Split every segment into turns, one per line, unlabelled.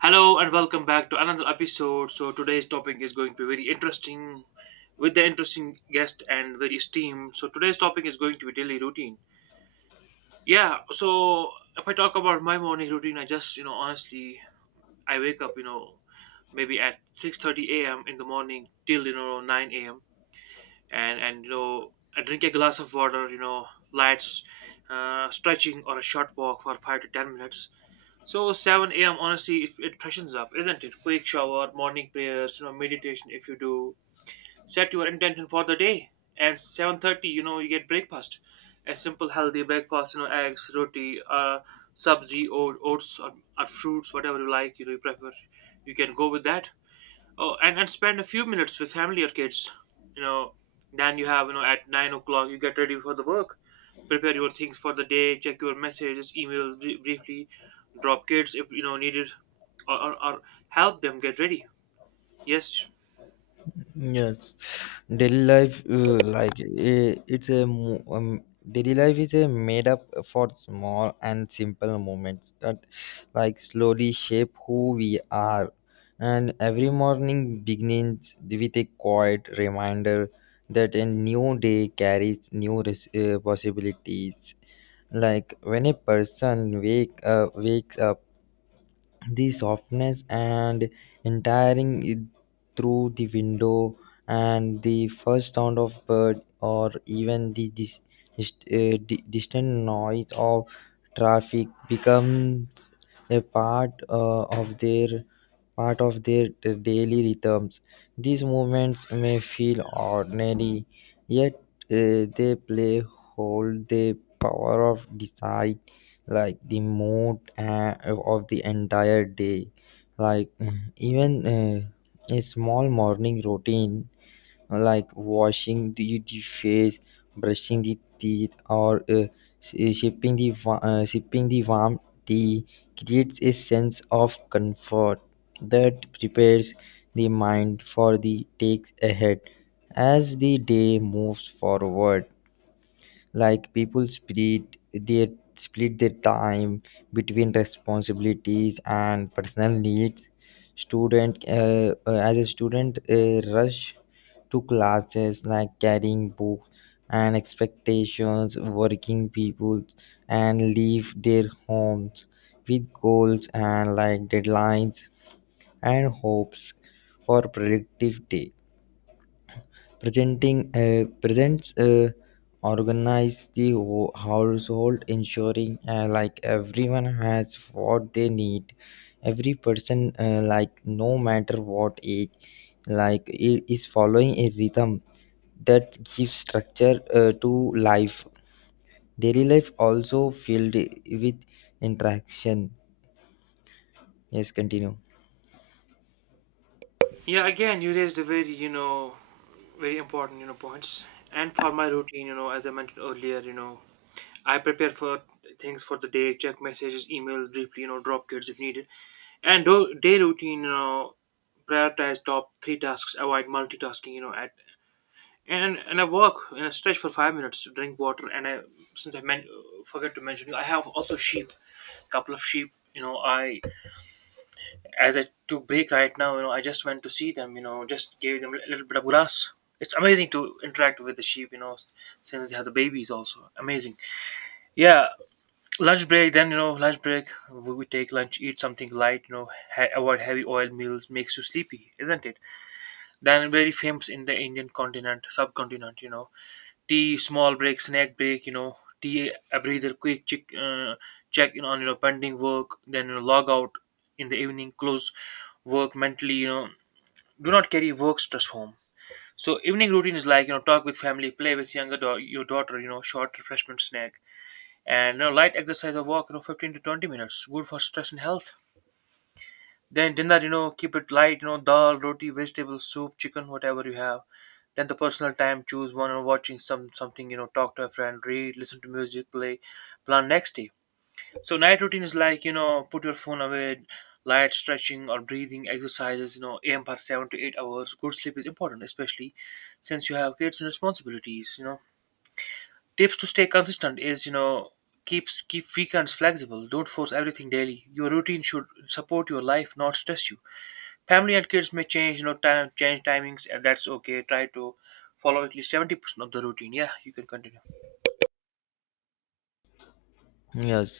Hello and welcome back to another episode. So today's topic is going to be very interesting with the interesting guest and very esteemed. So today's topic is going to be daily routine. Yeah, so if I talk about my morning routine, I just, honestly, I wake up, maybe at 6:30 AM in the morning till, nine AM. And I drink a glass of water, lights, stretching or a short walk for 5 to 10 minutes. So 7 a.m., honestly, it freshens up, isn't it? Quick shower, morning prayers, meditation if you do. Set your intention for the day. And 7:30, you get breakfast. A simple healthy breakfast, eggs, roti, sabzi, or oats, or fruits, whatever you like, you prefer. You can go with that. Oh, and spend a few minutes with family or kids. You know, then you have, at 9 o'clock, you get ready for the work, prepare your things for the day, check your messages, emails briefly, drop kids if needed, or help them get ready. Yes,
Yes, daily life daily life is a made up for small and simple moments that like slowly shape who we are, and every morning begins with a quiet reminder that a new day carries new possibilities. Like when a person wakes up the softness and entering it through the window and the first sound of bird or even the distant noise of traffic becomes a part of their part of their daily rhythms. These movements may feel ordinary, yet they play hold the power of desire, like the mood of the entire day. Like even a small morning routine like washing the face, brushing the teeth, or sipping the warm tea creates a sense of comfort that prepares the mind for the takes ahead. As the day moves forward, like people their split their time between responsibilities and personal needs. Student uh, uh, as a student uh, rush to classes like carrying books and expectations. Working people and leave their homes with goals and like deadlines and hopes for productive day. Presenting Presents organize the household, ensuring like everyone has what they need. Every person, like no matter what age, like is following a rhythm that gives structure to life. Daily life also filled with interaction. Yes, continue.
yeah. Again, you raised a very very important points. And for my routine, as I mentioned earlier, I prepare for things for the day, check messages, emails briefly, drop kids if needed, and do day routine, prioritize top three tasks, avoid multitasking, you know, at and I walk and I stretch for 5 minutes, drink water, and I, since I men- forget to mention you, I have also sheep, couple of sheep. I, as I took break right now, I just went to see them. Just gave them a little bit of grass. It's amazing to interact with the sheep. Since they have the babies, also amazing. Yeah, lunch break. Then, lunch break. We take lunch, eat something light. Avoid heavy oil meals, makes you sleepy, isn't it? Then very famous in the Indian continent, subcontinent. Tea, small break, snack break, tea, a breather, quick check, check in on pending work, then log out in the evening, close work mentally, do not carry work stress home. So evening routine is like, you know, talk with family, play with younger your daughter, short refreshment snack, and light exercise or walk, 15 to 20 minutes, good for stress and health. Then dinner, keep it light, dal, roti, vegetable, soup, chicken, whatever you have. Then the personal time, choose one or watching something, talk to a friend, read, listen to music, play, plan next day. So night routine is like, put your phone away, light stretching or breathing exercises, aim for 7 to 8 hours. Good sleep is important, especially since you have kids and responsibilities. Tips to stay consistent is, keep weekends flexible. Don't force everything daily. Your routine should support your life, not stress you. Family and kids may change, time change timings, and that's okay. Try to follow at least 70% of the routine. Yeah, you can continue.
Yes,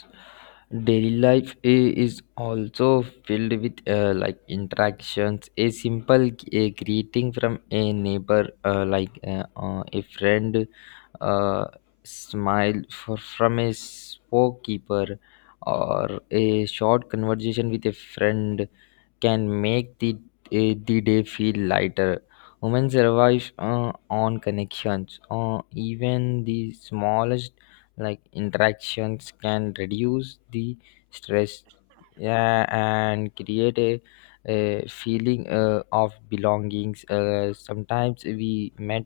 daily life is also filled with like interactions. A simple a greeting from a neighbor, a friend, uh, smile from a shopkeeper, or a short conversation with a friend can make the day feel lighter. Women survive on connections. Even the smallest like interactions can reduce the stress, yeah, and create a feeling of belongings. Sometimes we met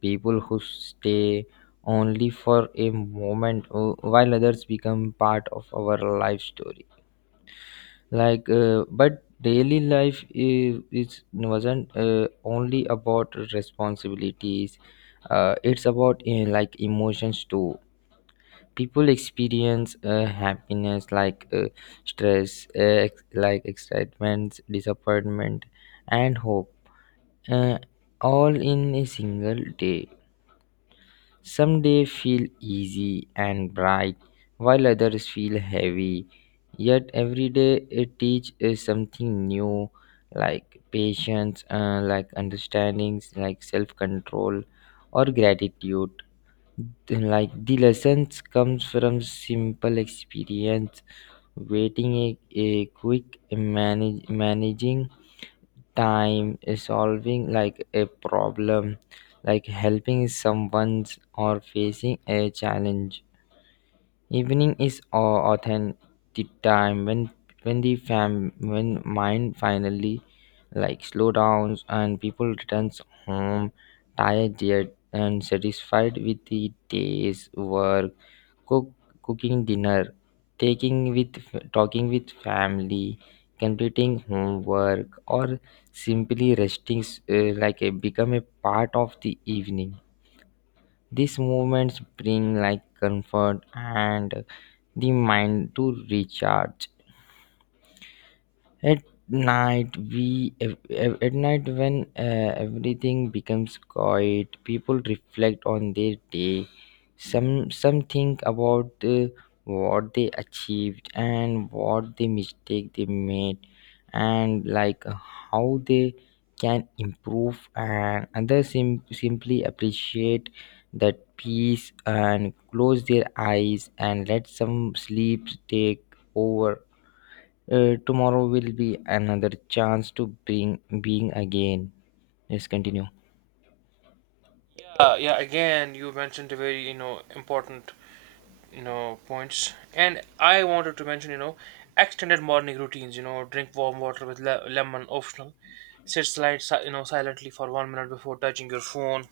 people who stay only for a moment, while others become part of our life story. Like but daily life is wasn't only about responsibilities. It's about like emotions too. People experience happiness, stress, like excitement, disappointment, and hope, uh, all in a single day. Some days feel easy and bright, while others feel heavy, yet every day it teaches something new, like patience, like understandings, like self-control or gratitude. Like the lessons comes from simple experience, waiting a quick, managing time, solving like a problem, like helping someone, or facing a challenge. Evening is authentic time when the fam when mind finally like slow downs and people returns home tired, yet and satisfied with the day's work. cook Cooking dinner, taking with talking with family, completing homework, or simply resting become a part of the evening. These moments bring like comfort and the mind to recharge. At night we ev- ev- At night, when everything becomes quiet, people reflect on their day. Some think about what they achieved and what the mistake they made, and like how they can improve, and others simply appreciate that peace and close their eyes and let some sleep take over. Tomorrow will be another chance to bring being again. Let's continue.
Yeah, yeah. Again, you mentioned a very important points, and I wanted to mention extended morning routines. Drink warm water with lemon optional. Sit slide si- you know silently for 1 minute before touching your phone.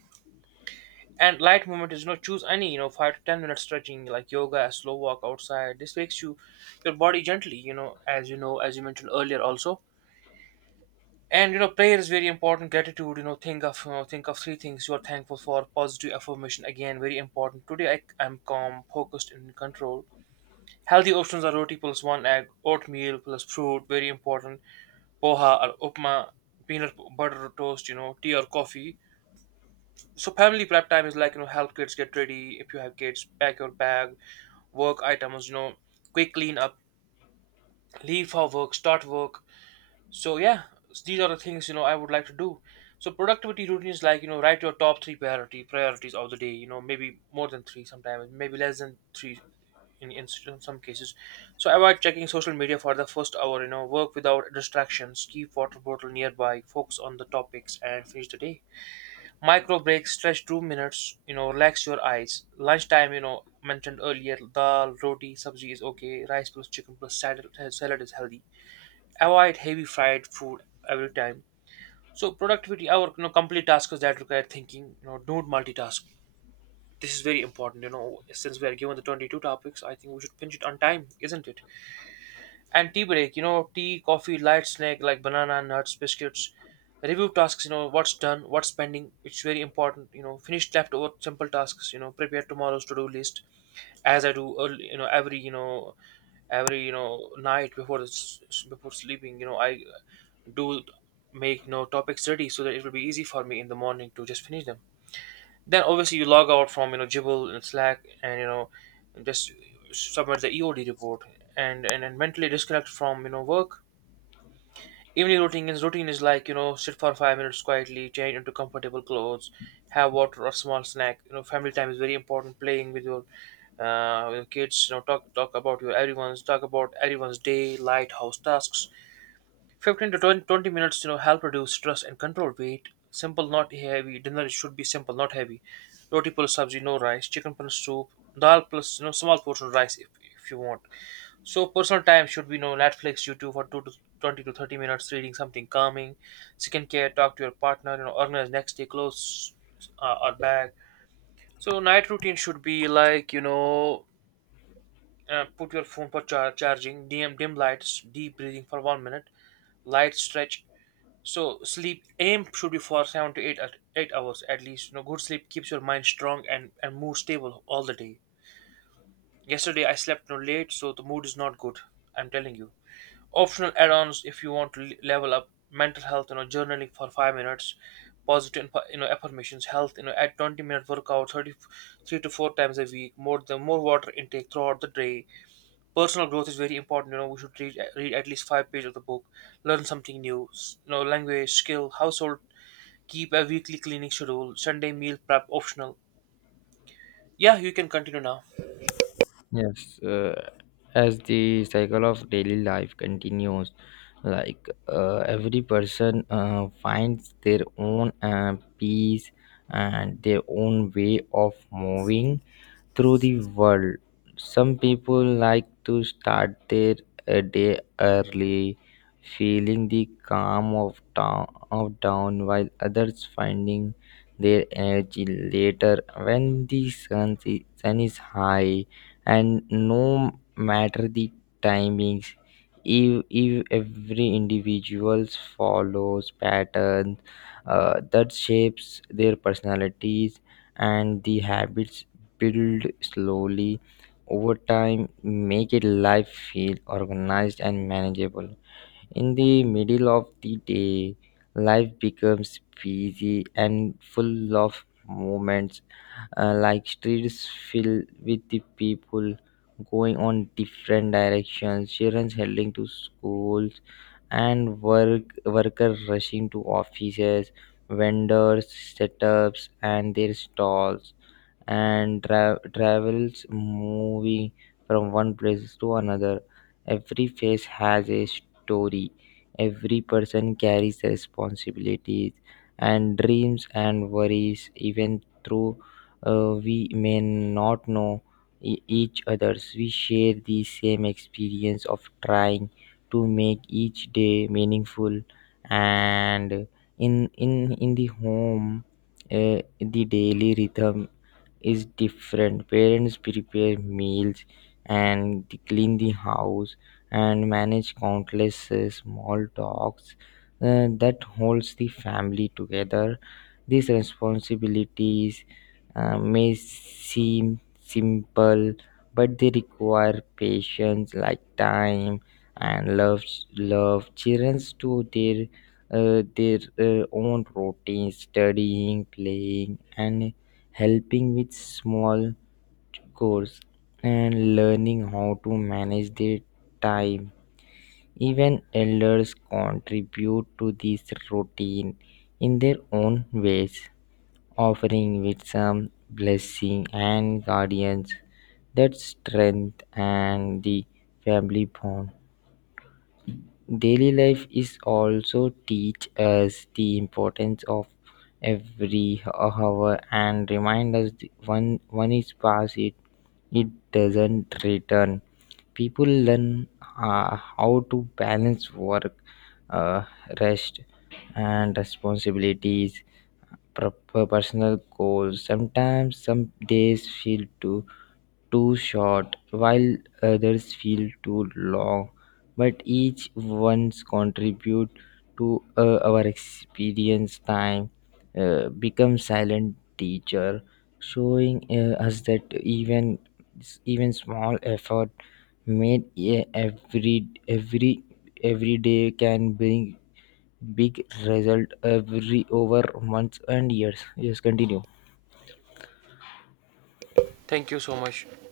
And light movement is, choose any, 5 to 10 minute stretching like yoga, a slow walk outside. This wakes your body gently. As you mentioned earlier also, and prayer is very important. Gratitude, think of three things you are thankful for. Positive affirmation again very important: today I am calm, focused and in control. Healthy options are roti plus one egg, oatmeal plus fruit very important, poha or upma, peanut butter toast, tea or coffee. So family prep time is like, help kids get ready if you have kids, pack your bag, work items, quick clean up, leave for work, start work. So yeah, these are the things I would like to do. So productivity routines, like, write your top three priority priorities of the day. Maybe more than three sometimes, maybe less than three in some cases. So avoid checking social media for the first hour. Work without distractions. Keep water bottle nearby. Focus on the topics and finish the day. Micro breaks, stretch 2 minutes. Relax your eyes. Lunchtime: mentioned earlier, dal, roti, sabzi is okay. Rice plus chicken plus salad is healthy, avoid heavy fried food every time. So productivity, our, complete tasks that require thinking, don't multitask. This is very important. Since we are given the 22 topics, I think we should pinch it on time, isn't it? And tea break, tea, coffee, light snack like banana, nuts, biscuits. Review tasks, what's done, what's pending, which is very important. Finish leftover simple tasks. Prepare tomorrow's to-do list as I do early, every every night before this, before sleeping. I do make topics ready so that it will be easy for me in the morning to just finish them. Then obviously you log out from Jibble and Slack, and just submit the EOD report, and mentally disconnect from work. Evening routine is like, sit for 5 minutes quietly, change into comfortable clothes, have water or small snack. Family time is very important. Playing with your kids, talk about everyone's day, light house tasks 15 to 20 minutes, help reduce stress and control weight. Simple, not heavy. Dinner should be simple, not heavy. Roti plus sabzi, no rice. Chicken plus soup. Dal plus, small portion of rice if you want. So personal time should be no Netflix, YouTube for 2 to 20 to 30 minutes, reading something calming. Skincare, talk to your partner, organize next day clothes or bag. So night routine should be like, put your phone for charging, dim lights, deep breathing for 1 minute, light stretch, so sleep aim should be for seven to eight at 8 hours at least. Good sleep keeps your mind strong, and mood stable all the day. Yesterday I slept no late, so the mood is not good. I'm telling you. Optional add-ons if you want to level up mental health. Journaling for 5 minutes, positive affirmations, health. You know, at 20 minute workout, thirty three to four times a week. More the more water intake throughout the day. Personal growth is very important. We should read at least five pages of the book, learn something new. Language, skill, household, keep a weekly cleaning schedule, Sunday meal prep optional. Yeah, you can continue now.
Yes, as the cycle of daily life continues, like every person finds their own peace and their own way of moving through the world. Some people like to start their day early, feeling the calm of town of dawn, while others finding their energy later when sun is high, and no matter the timings. If every individual follows patterns that shapes their personalities, and the habits build slowly over time, make it life feel organized and manageable. In the middle of the day, life becomes busy and full of moments, like streets filled with the people going on different directions, children heading to schools, and workers rushing to offices, vendors setups and their stalls, and travels moving from one place to another. Every face has a story. Every person carries responsibilities and dreams and worries, even though we may not know each other's. We share the same experience of trying to make each day meaningful. And in the home, the daily rhythm is different. Parents prepare meals and clean the house and manage countless small talks that holds the family together. These responsibilities may seem simple, but they require patience, like time and love. Love children to their own routine, studying, playing, and helping with small chores, and learning how to manage their time. Even elders contribute to this routine in their own ways, offering wisdom, blessing, and guardians that strength and the family bond. Daily life is also teach us the importance of every hour and remind us one is past it. It doesn't return. People learn how to balance work, uh, rest, and responsibilities, proper personal goals. Sometimes some days feel too short, while others feel too long. But each one's contribute to our experience time become silent teacher, showing us that even small effort made uh, every day can bring big result every over months and years. Yes, continue.
Thank you so much. Thank you so much.